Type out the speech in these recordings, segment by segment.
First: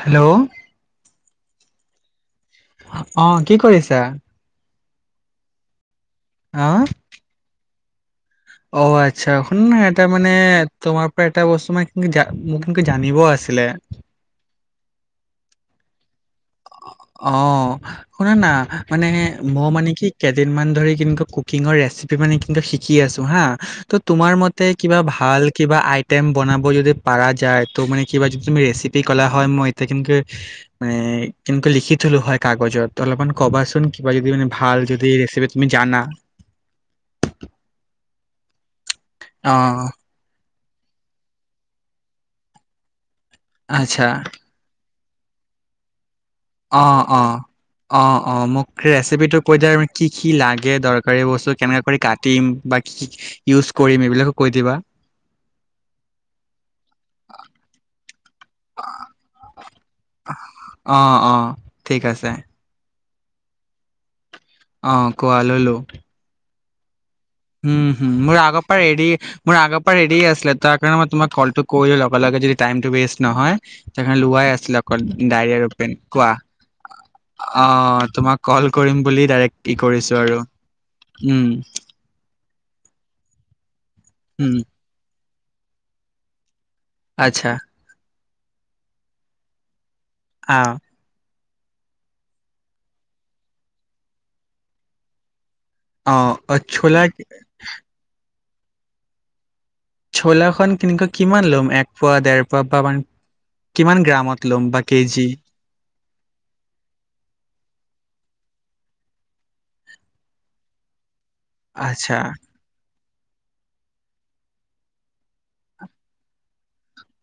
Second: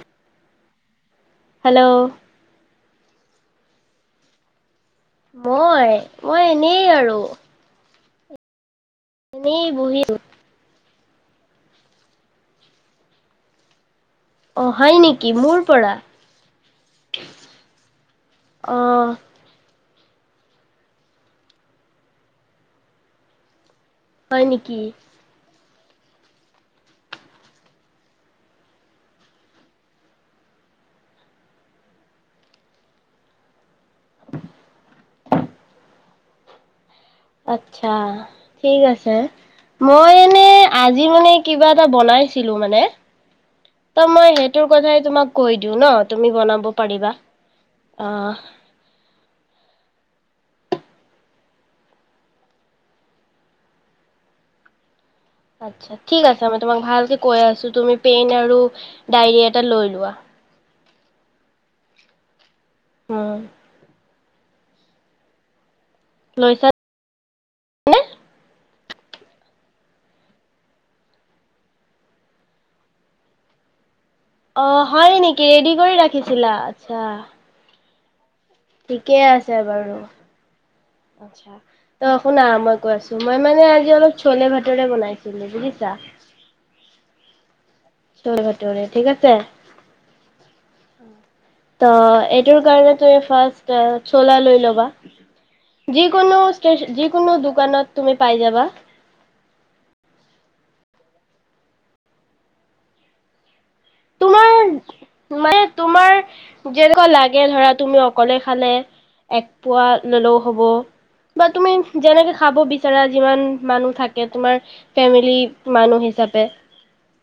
Hello. Hello. অঁ, কি কৰিছা। মই ও অ এনেই আৰু। অ আচ্ছা। শুনা এনেই না, বহি এটা আছো। মানে তোমাৰ পৰা এটা বস্তু মই কিন্তু মোক কিন্তু জানিবও আছিলে। অঁ হয় নেকি? মোৰ পৰা? অ শুনা না অ মানে মই মানে কি কেইদিনমান ধৰি কিন্তু কুকিঙৰ ৰেচিপি মানে কিন্তু শিকি আছো হা ত' তোমাৰ হয় মতে নেকি কিবা ভাল কিবা আইটেম বনাব যদি পাৰা যায় তো মান কিবা যদি তুমি ৰেচিপি কলা হয় মই এতিয়া কিন্তু মানে কিন্তু লিখি থুলো হয় কাগজত অলপমান কবাচোন কিবা যদি মান ভাল যদি ৰেচিপি তুমি জানা আচ্ছা ঠিক আছে অ মই এনেই আজি মানে কিবা এটা বনাইছিলো মানে ত আচ্ছা মই সেইটোৰ কথাই তোমাক কৈ দিওঁ ন তুমি বনাব অ পাৰিবা অ অ অ মোক সেই ৰেচিপিটো কৈ দিয় কি কি লাগে দৰকাৰী বস্তু কেনেকা কৰি কাটিম বা কি ইউজ কৰিম এইবিলাকো কৈ দিবা আচ্ছা পেইন আৰু ডায়ৰি এটা লৈ লোৱা অ অ ঠিক আছে অ অ কোৱা ললো লৈছা উম হ মোৰ আগৰ পৰা ৰেড মোৰ আগৰ পৰা ৰেড আছিলে তাৰ কাৰণে মই তোমাক কলটো কৰিলো লগে লগে যদি টাইমটো ৱেষ্ট নহয় সেই লোৱাই অ আছিলে অকল হয় নেকি ডায়ৰি আৰু ৰেডি পেন কৰি কোৱা ৰাখিছিলা আচ্ছা অ তোমাক কল কৰিম ঠিকে বুলি আছে ডাইৰেক্ট কি বাৰু কৰিছো আৰু উম আচ্ছা ত শুনা মই কৈ আছো মই মানে অলপ চলে উম, ভটোৰে বনাই ছিলো বুজিছা আচ্ছা চলে ভাটৰে ঠিক আছে অ ত এইটোৰ কাৰণে তুমি ফাৰ্ষ্ট চলা লৈ ল'বা অ', যিকোনো অ ছোলা যিকোনো দোকানত তুমি পাই যাবা বা ভলাখন কনেকৈ কিমান ল'ম এক পোৱা, দেৰ পোৱা বা মান কিমান গ্ৰামত তোমাৰ ল'ম বা কেজি মানে তোমাৰ যেনেকুৱা লাগে ধৰা তুমি অকলে খালে এক পোৱা ললেও হ'ব বা তুমি আচ্ছা যেনেকে খাব বিচৰা যিমান মানুহ থাকে তোমাৰ ফেমিলি মানুহ হিচাপে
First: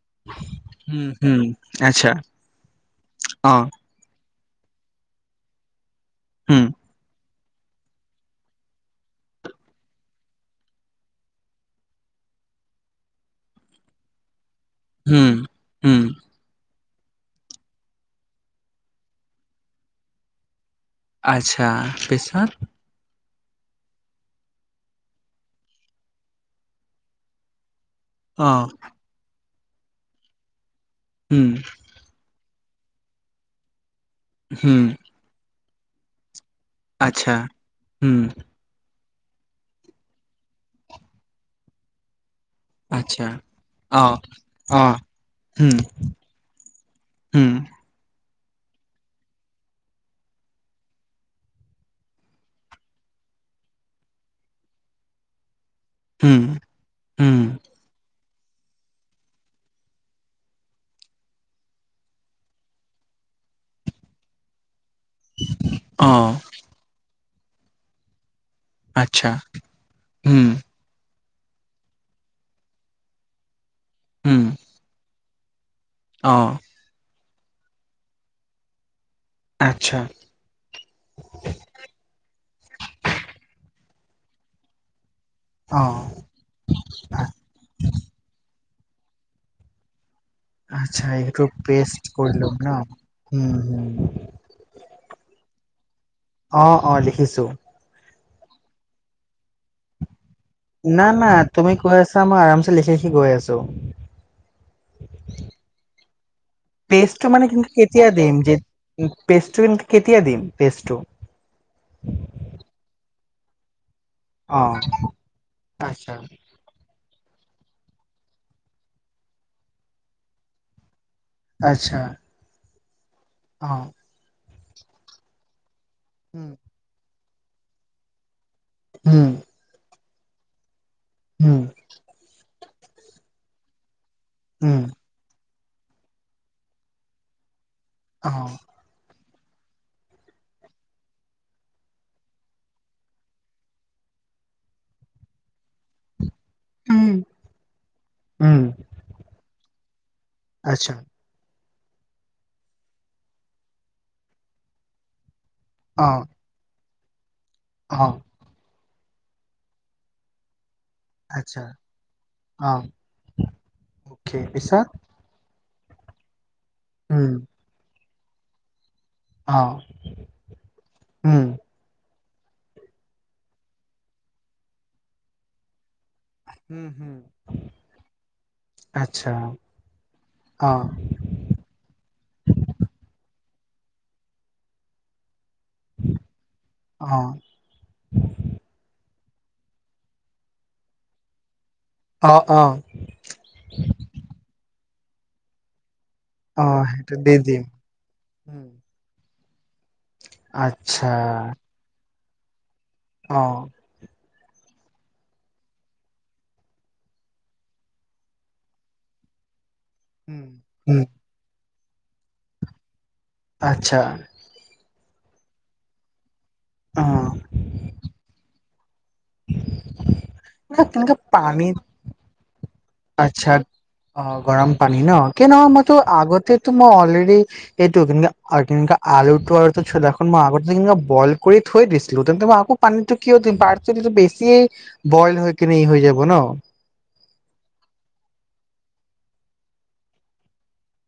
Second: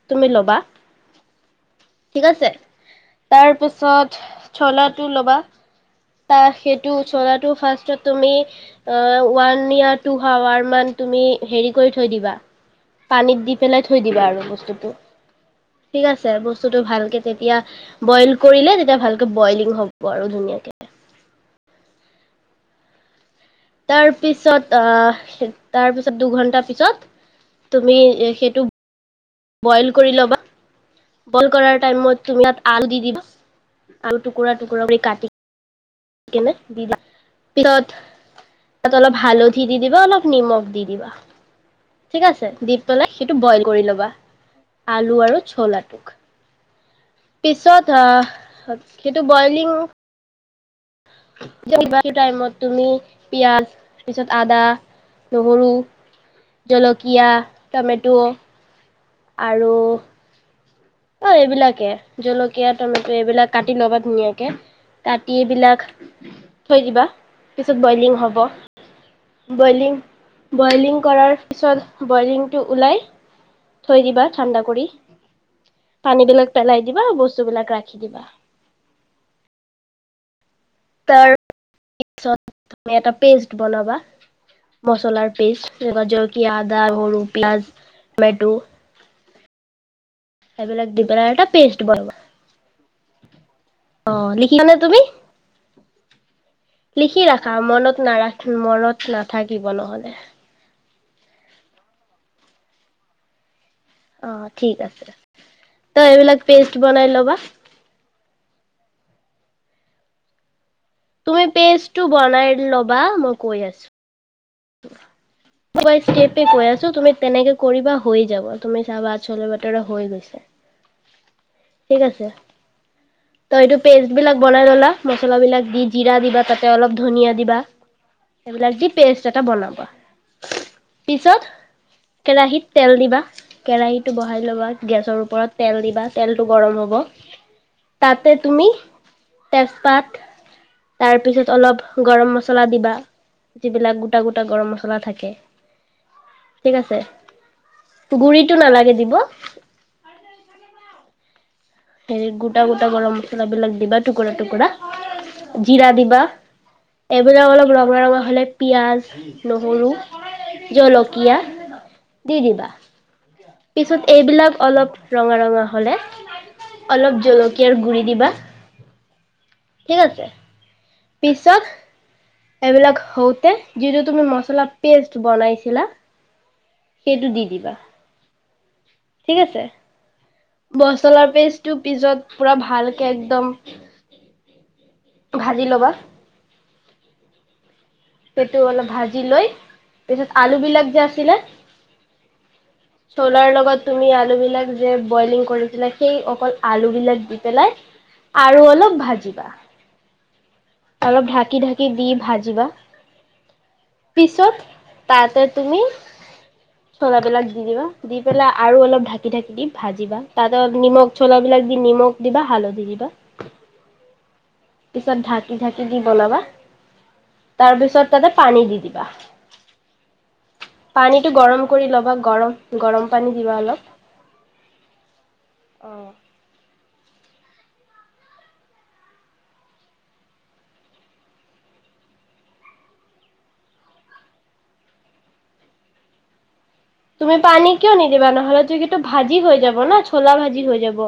তুমি ল'বা উম হম ঠিক আছে তাৰ পাছত চলা টো ল'বা তাৰ হুম সেইটো চল তু পাচত তুমি ৰ ওৱান য়া টু আৱাৰ মান তুমি হে কৰি থৈ দিবা পানীত দি পেলাই থৈ দিবা। বস্তুটো হম হম ঠিক আছে বস্তুটো ভালকে তেতিয়া বইল কৰিলে তেতিয়া ভালকে বইলিং হ'ব আৰু ধুনীয়াকে আচ্ছা পেছত তাৰ পিছত আহ তাৰপিছত দুঘন্টাৰ পিছত তুমি অ সেইটো। বইল কৰি ল'বা। হুম বল কৰাৰ টাইমত তুমি ইয়াত আলু দিদি বা আলু টুকুৰা হুম টুকুৰা বুলি কাটি কনে দি আচ্ছা পিছত হুম অলপ হালধি দি দিবা অলপ নিমখ দি দিবা। ঠিক আছে দি পেলাই আচ্ছা সেইটো বইল কৰি অ ল'বা অ আলু আৰু হুম চৌলাটোক হুম পিছোত আ সেইটো বইলিং কিব টাইমত তুমি পিয়াজ তাৰপিছত আদা নহৰু হুম জলকীয়া হুম টমেটো আৰু অ' এইবিলাকে জলকীয়া টমেট এইবিলাক কাটি ল'বা ধুনীয়াকে। কাট এইবলাক অ থৈ দিবা। পিছত বইলিং হ'ব। আচ্ছা বইলিং হুম বইলিং কৰাৰ তাৰ পিছত বইলিংটো ওলায়। থৈ দিবা হুম ঠাণ্ডা কৰি। পানী অ বিলাক পেলাই দিবা বস্তু। বস্তুবলাক ৰাখি দিবা। আচ্ছা তাৰ পিছত। তুমি এটা পেষ্ট বনাবা মছলাৰ। অ পিয়াজ জলকি আদা হলু পিয়াজ টমেটটো দি আচ্ছা পেলাই একো এটা পেষ্ট বনাবা। কৰিলম ন হম হম। অ' লিখিছানে [inaudible] লিখি লিখিছোঁ ৰাখা মনত নাৰাখা মনৰত নাথাকিব নহ'লে না না তুমি কৈ আছা মই আৰামচ লিখি লিখি গৈ আছো অ ঠিক আছে তই এইবিলাক পেষ্ট বনাই পেজটো লবা পেষ্টিন কেতিয়া দ দিম পেজটো তুমি পেষ্টটো বনাই লবা মোক কৈয় আছো অ কিবা আচ্ছা কেপে কৈ আছো তুমি তেনেকে কৰিবা হৈ যাব তুমি চাবা আচল বাতৰা হৈ গৈছে ঠিক আচ্ছা আছে। ত অ এইটো পেষ্ট বিলাক বনাই ললা মছলা বিলাক দি জিৰা দিবা উম তাতে অলপ ধনিয়ীয়া দিবা সেইবিলাক দি পেষ্ট উম অব পিছত উম কেৰাহীত তেল দিবা কেৰাহীত টো বহাই ল'বা উম গেছৰ ওপৰত তেল দিবা তেলটো গৰম হ'ব অ তাতে তুমি তেজপাত তাৰপিছত অলপ গৰম মছলা দিবা যিবিলাক গ গোটা গোটা গৰম মছলা থাকে ঠিক আছে উম গুৰিতটো উম নালাগে দিব আচ্ছা হেৰি গোটা গোটা গৰম মছলাবিলাক দিবা টুকুৰা টুকুৰা জিৰা অ দিবা আপজা অলপ ৰঙা অ ৰঙা হ'লে পিঁয়াজ নহৰু জলকীয়া আচ্ছা দিদিবা অ পিছত অকে এইবিলাক পিছত অলপ ৰঙাৰঙৰ ৰঙা হ'লে অলপ উম জলকীয়াৰ গুৰি দিবা অ ঠিক আছে উম পিছত এইবিলাক হওঁতে যিটো তুমি মচলা পেষ্ট বনাইছিলা উম হম সেইটো দি দিবা আচ্ছা অ মচলাৰ পেষ্টটো পিছত পুৰা ভালকে একদম ভাজি ল'বা আহ সেইটো অলপ ভাজি লৈ পিছত আলু বিলাক যে আছিলে অ অ চলাৰ লগত তুমি আলু বিলাক যে বইলিং কৰিছিলা সেই অকল অ আলু সেইটো বিলাক দি দিম পেলাই আৰু উম, অলপ ভাজিবা আচ্ছা অলপ ঢাকি ঢাকি দি ভাজিবা অ পিছত তাতে তুমি চলাবিলাক দি দিবা দি পেলাই আৰু অলপ ঢাকি ঢাকি ভাজিবা উম তাত উম নিমখ চলা বিলাক নিমখ দিবা হালধি দিবা আচ্ছা পিছত ধা কি ধাকি দি বনাবা অ তাৰপিছত তাতে পানী দি দিবা তেনেকে পানীটো গৰম পানীত কৰি ল'বা গৰম গৰম পানী আচ্ছা দিবা অলপ অ গৰম পানী ন কিনো অ মইতো আগতে মই অলৰেডি এইটো কে কেনেকোৱা আলুটো আলু দে মই আগতে কেনেকোৱা বইল কৰি থৈ দিছিলো তেন্তে মই আকৌ পানীটো কিয় দিম পাৰছটো বেছিয়ে বইল হৈ কিনে এই হৈ যাব ন তুমি পানী কিয় নিদিবা নহলে তুমি কি ভাজি হৈ যাব ন চোলা ভাজি হৈ যাব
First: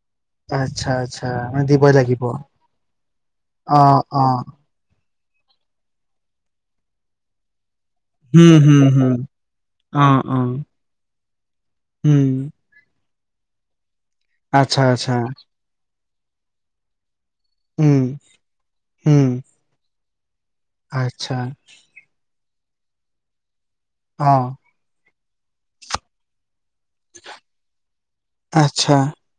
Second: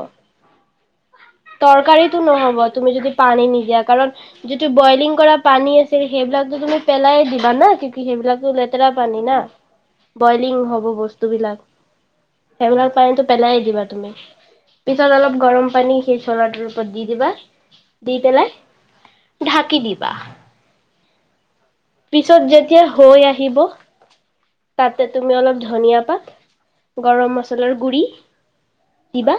আচ্ছা আচ্ছা মানে দিবই তৰকাৰীটো লাগিব নহ'ব তুমি যদি পানী অ নিদিয়া কাৰণ অ যিটো বইলিং কৰা পানী আছিল সেইবিলাকো তুমি পেলাই দিবা না সেইবাক টো হম হম লেতেৰা হম পানি না অ অ বইলিং হব বস্তুবিলাক উম সেবিলাকৰ পানীটো পেলাই দিবা তুমি আচ্ছা পিছত আচ্ছা অলপ গৰম পানী সেই চলাটোৰ ওপৰত দি দিবা উম দি পেলাই উম ঢাকি দি ৱাহ আচ্ছা পিছত যেতিয়া হৈ আহিব অ তাতে তুমি অলপ ধনিয়া পাত গৰম মছলাৰ গুৰি আচ্ছা দিবা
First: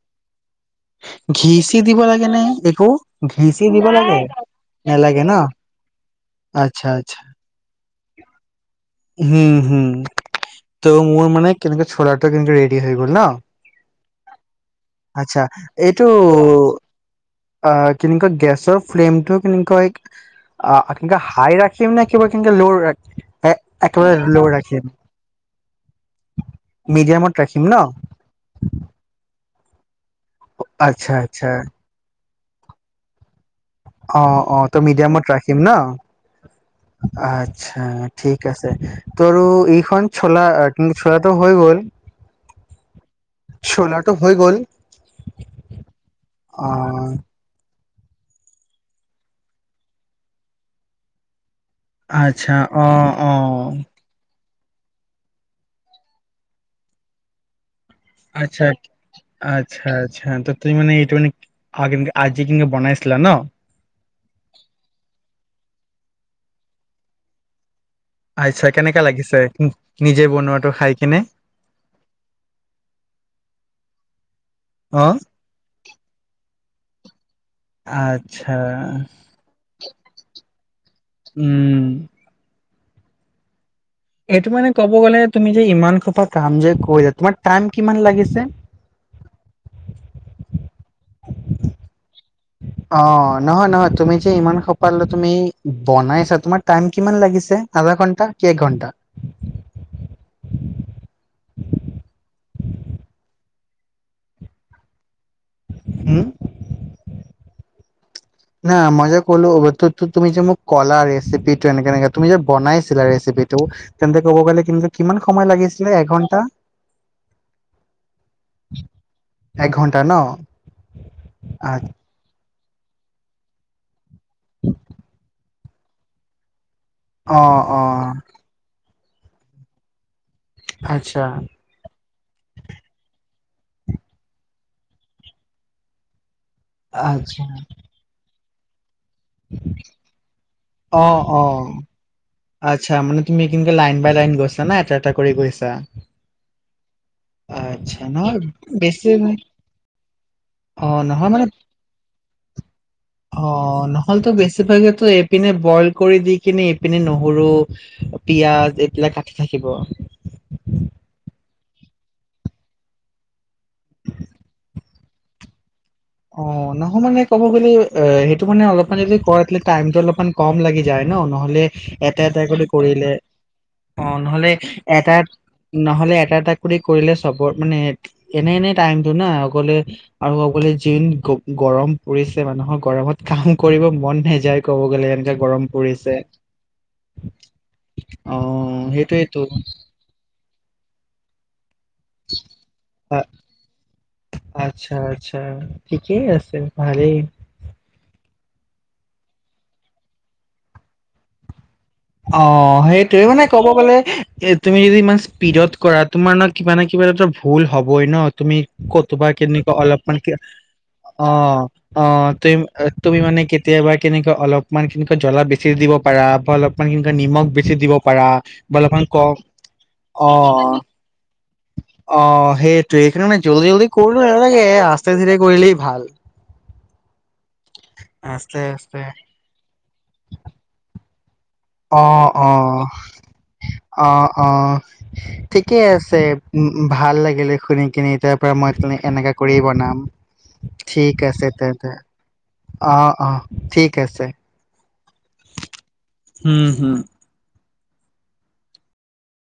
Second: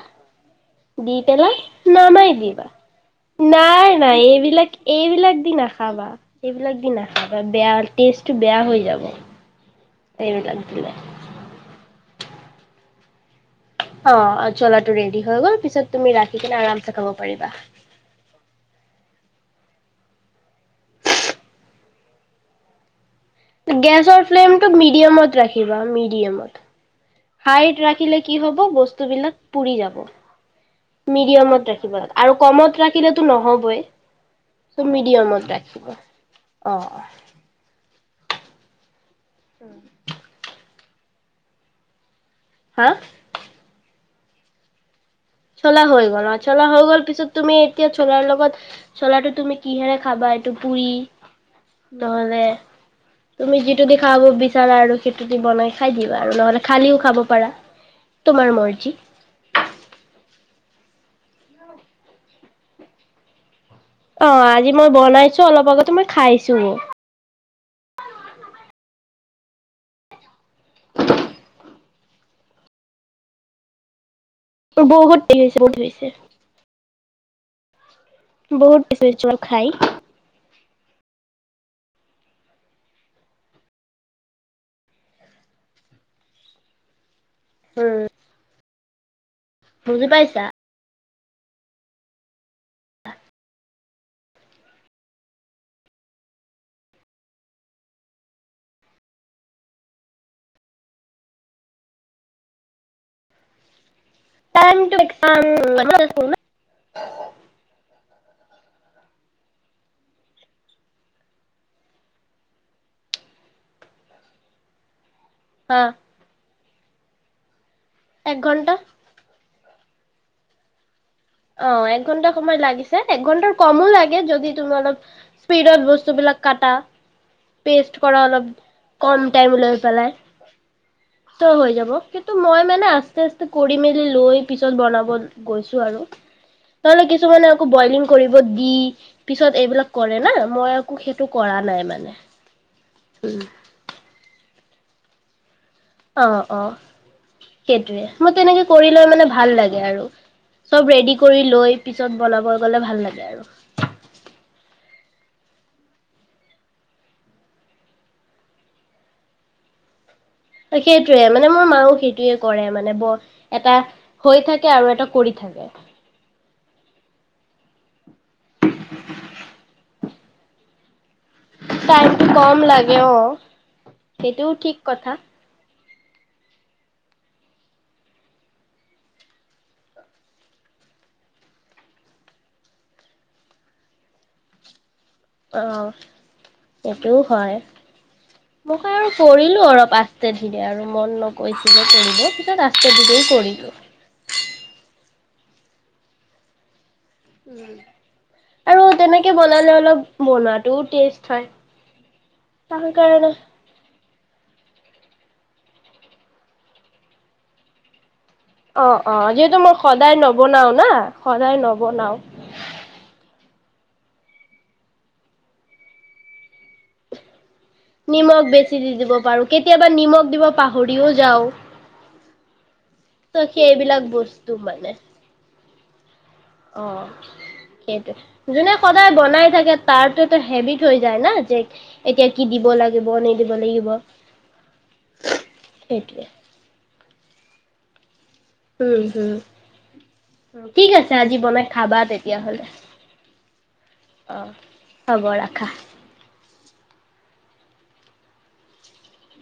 দি পেলা ঘি চি দিব লাগে নামাই নে দিবা একো ঘি চি দিব নাই নাই লাগে এইবিলাক নেলাগে ন এইবিলাক দি নাখাবা এইবিলাক আচ্ছা দি আচ্ছা নাখাবা আ বেয়া টেষ্টটো বেয়া হৈ যাব হুম হুম এইবিলাক দিলে। ত মোৰ মানে কেনেকে কিন্তু ৰেডি হৈ গ'ল ন অ জলা টো ৰেডি হৈ আচ্ছা গ'ল পিছত এইটো তুমি ৰাখি কিনে আৰামছে খাব পাৰিবা। অ কেনেকুৱা গেছৰ ফ্লেমটো কেনেকৈ কেনেকা হাই ৰাখিম নে কিবা কেনেকে ল' ৰাখি গেছৰ ফ্লেমটো মিডিয়ামত ৰাখিবা মিডিয়ামত মিডিয়ামত ৰাখিম ন হাইত ৰাখিলে কি হব বস্তুবিলাক পুৰি যাব আচ্ছা আচ্ছা মিডিয়ামত ৰাখিবা আৰু কমত ৰাখিলেটো নহ'ব অ অ ত' মিডিয়ামত ৰাখিম ন ৰাখিব। অ' আচ্ছা ঠিক আছে তোৰো এইখন চোলা চোৰাটো হৈ গ'ল হা চলাটো হৈ গ'ল চোলা হৈ গ'ল আৰু চোলা অ হৈ গল পিছত তুমি এতিয়া চোলাৰ লগত, চোলাটো তুমি কিহেৰে খাবা এইটো পুৰি। নহ'লে আচ্ছা অ অ তুমি যিটো দিখাব বিচ বিচাৰা আৰু খেইটো বনাই খাই দিওঁ আৰু নহলে খালিও খাব পাৰা। তোমাৰ মৰ্জি। আচ্ছা-আচ্ছা-আচ্ছা, তুমি মান এইটো মান আজি কিন্তু বনাইছিলা ন। অ' আজি মই বনাইছো অলপ আগতে মই খাইছো। আচ্ছা, কেনেকা লাগিছে নিজে বনোৱাটো খাই কিনে। অ বহুত টেষ্ট হৈছে-হৈছে, আচ্ছা [unintelligible] উম, এইটো মানে ক'ব গ'লে তুমি যে ইমান খোপা কাম যে কৰি যা, তোমাৰ টাইম উম, কিমান লাগিছে? বুজি পাইছা? আহ, নহয়-নহয় তুমি যে ইমান সপাল তুমি বনাইছা, তোমাৰ টাইম কিমান লাগিছে আধা ঘন্টা কে একঘন্টা? টাইম টো উম [unintelligible] না মই যে ক'লো তুমি যে মোক কলা ৰেচিপিটো, এনেকে তুমি যে বনাইছিলা ৰেচিপিটো, তেন্তে ক'ব গ'লে কিন্তু কিমান সময় অ', লাগিছিলে এঘণ্টা। এক ঘণ্টা। এক ঘণ্টা ন। অ', এক ঘন্টা সময় লাগ। লাগিছে, এক ঘণ্টাৰ কমো লাগ যদি তুমি অলপ স্পিডত বস্তুবিলাক কাতা, অ অ পেষ্ট কৰা অলপ কম টাইম লৈ পেলাই, আচ্ছা ত হৈ যাব কিন্তু মই মানে আস্তে, আ কৰি মেলি লৈ পিছত বনাব গৈছো আৰু। নহলে, আচ্ছা কিছুমানে আকৌ বইলিং কৰিব দি, পিছত এইবিলাক কৰে না। মই একো সেইটো কৰা নাই মানে। আত্চ্ছা, মান তুমি কি লাইন বাই লাইন গৈছা না এটা এটা কৰি গৈছা। অ অ আচ্ছা সেইটোৱে মোৰ নহয় তেনেকে কৰি লৈ বেছি মানে ভাল লাগে আৰু অ চব ৰেডি নহয় কৰি মানে লৈ পিছত বনাব গলে ভাল লাগে অ আৰু নহ'লেতো বেছিভাগেতো এইপিনে বইল কৰি দি কিননে এইপিনে ন সৰু পিয়াঁজ এইবিলাক কাটি থাকিব সেইটোৱে মানে মোৰ মাও সেইটোয়ে কৰে মানে বৰ এটা হৈ থাকে আৰু এটা কৰি থাকে অ নহয় মানে ক'ব গ'লে অ সেইটো মানে অলপ যদি ক টাইমটো অলপ কম লাগি যায় ন নহলে এটা টাইমটো এটা কম কৰি লাগে কৰিলে অ', অ নহলে সেইটোও ঠিক কথা এটা নহ'লে এটা এটা কৰি কৰিলে চবৰ মানে এনে এনে টাইমটো না অগলে আৰু অগলে যোন গৰম পৰিছে মানুহৰ গৰমত কাম কৰিব মন নাযায় ক'ব গ'লে এনেকে অ গৰম পৰিছে সেইটোও হয় মই অ' আৰু সেইটোয়েতো কৰিলো অলপ আজতে ধীৰে আৰু মন নকৈছিল যে কৰিলোঁ পিছত আচথে আ দিলে কৰিলোঁ আচ্ছা আচ্ছা ঠিকেই আছে ভালেই আৰু তেনেকে বনালে অলপ বনাতটোও টেষ্ট হয় অ তাৰ সেইটয়ে কাৰণে মানে কব গলে এ তুমি যদি ইমান স্পীডত কৰা তোমাৰ ন কিবা ন কিবা এৰ ভুল হ'বই ন তুমি অ', কতো বা অ', যিহেতু কেনেুৱা মই অলপমান সদায় নবনাও না অ সদায় অ নবনাও তুমি মানে কেতিয়া কেতিয়াবা কেনেকৈ অলপমান কেনেকৈ জ্বলা বেছি দিব পাৰা বা অলপ নিমখ নিমখ বেছি দি অলপমান দিব কম পাৰো কেতিয়াবা অ নিমখ দিব পাহৰিও যাওঁ অ সেইটো এইকাৰণে ত' জল্দি জল্দি সেইবিলাক কৰিলো বস্তু নাগে আস্ততে ধৰে কৰিলি ভাল অহ সেইটোৱে আস্তে যোনে আস্তে সদায় বনাই থাকে তাৰতো হেভিত হৈ যায় না যে অ এতিয়া কি অ দিব লাগিব নিদিব লাগিব অ অ ঠিকেই আছে সেইটোৱে উ ভাল লাগে শুনি কিনি এতিয়া তাৰ মই উম, এনেকা হম। কৰি বনাম ঠিক আজি আছে বনাই তে দে খাবা তেতিয়াহ'লে অ অ ঠিক আছে অ হ'ব ৰাখা উম হম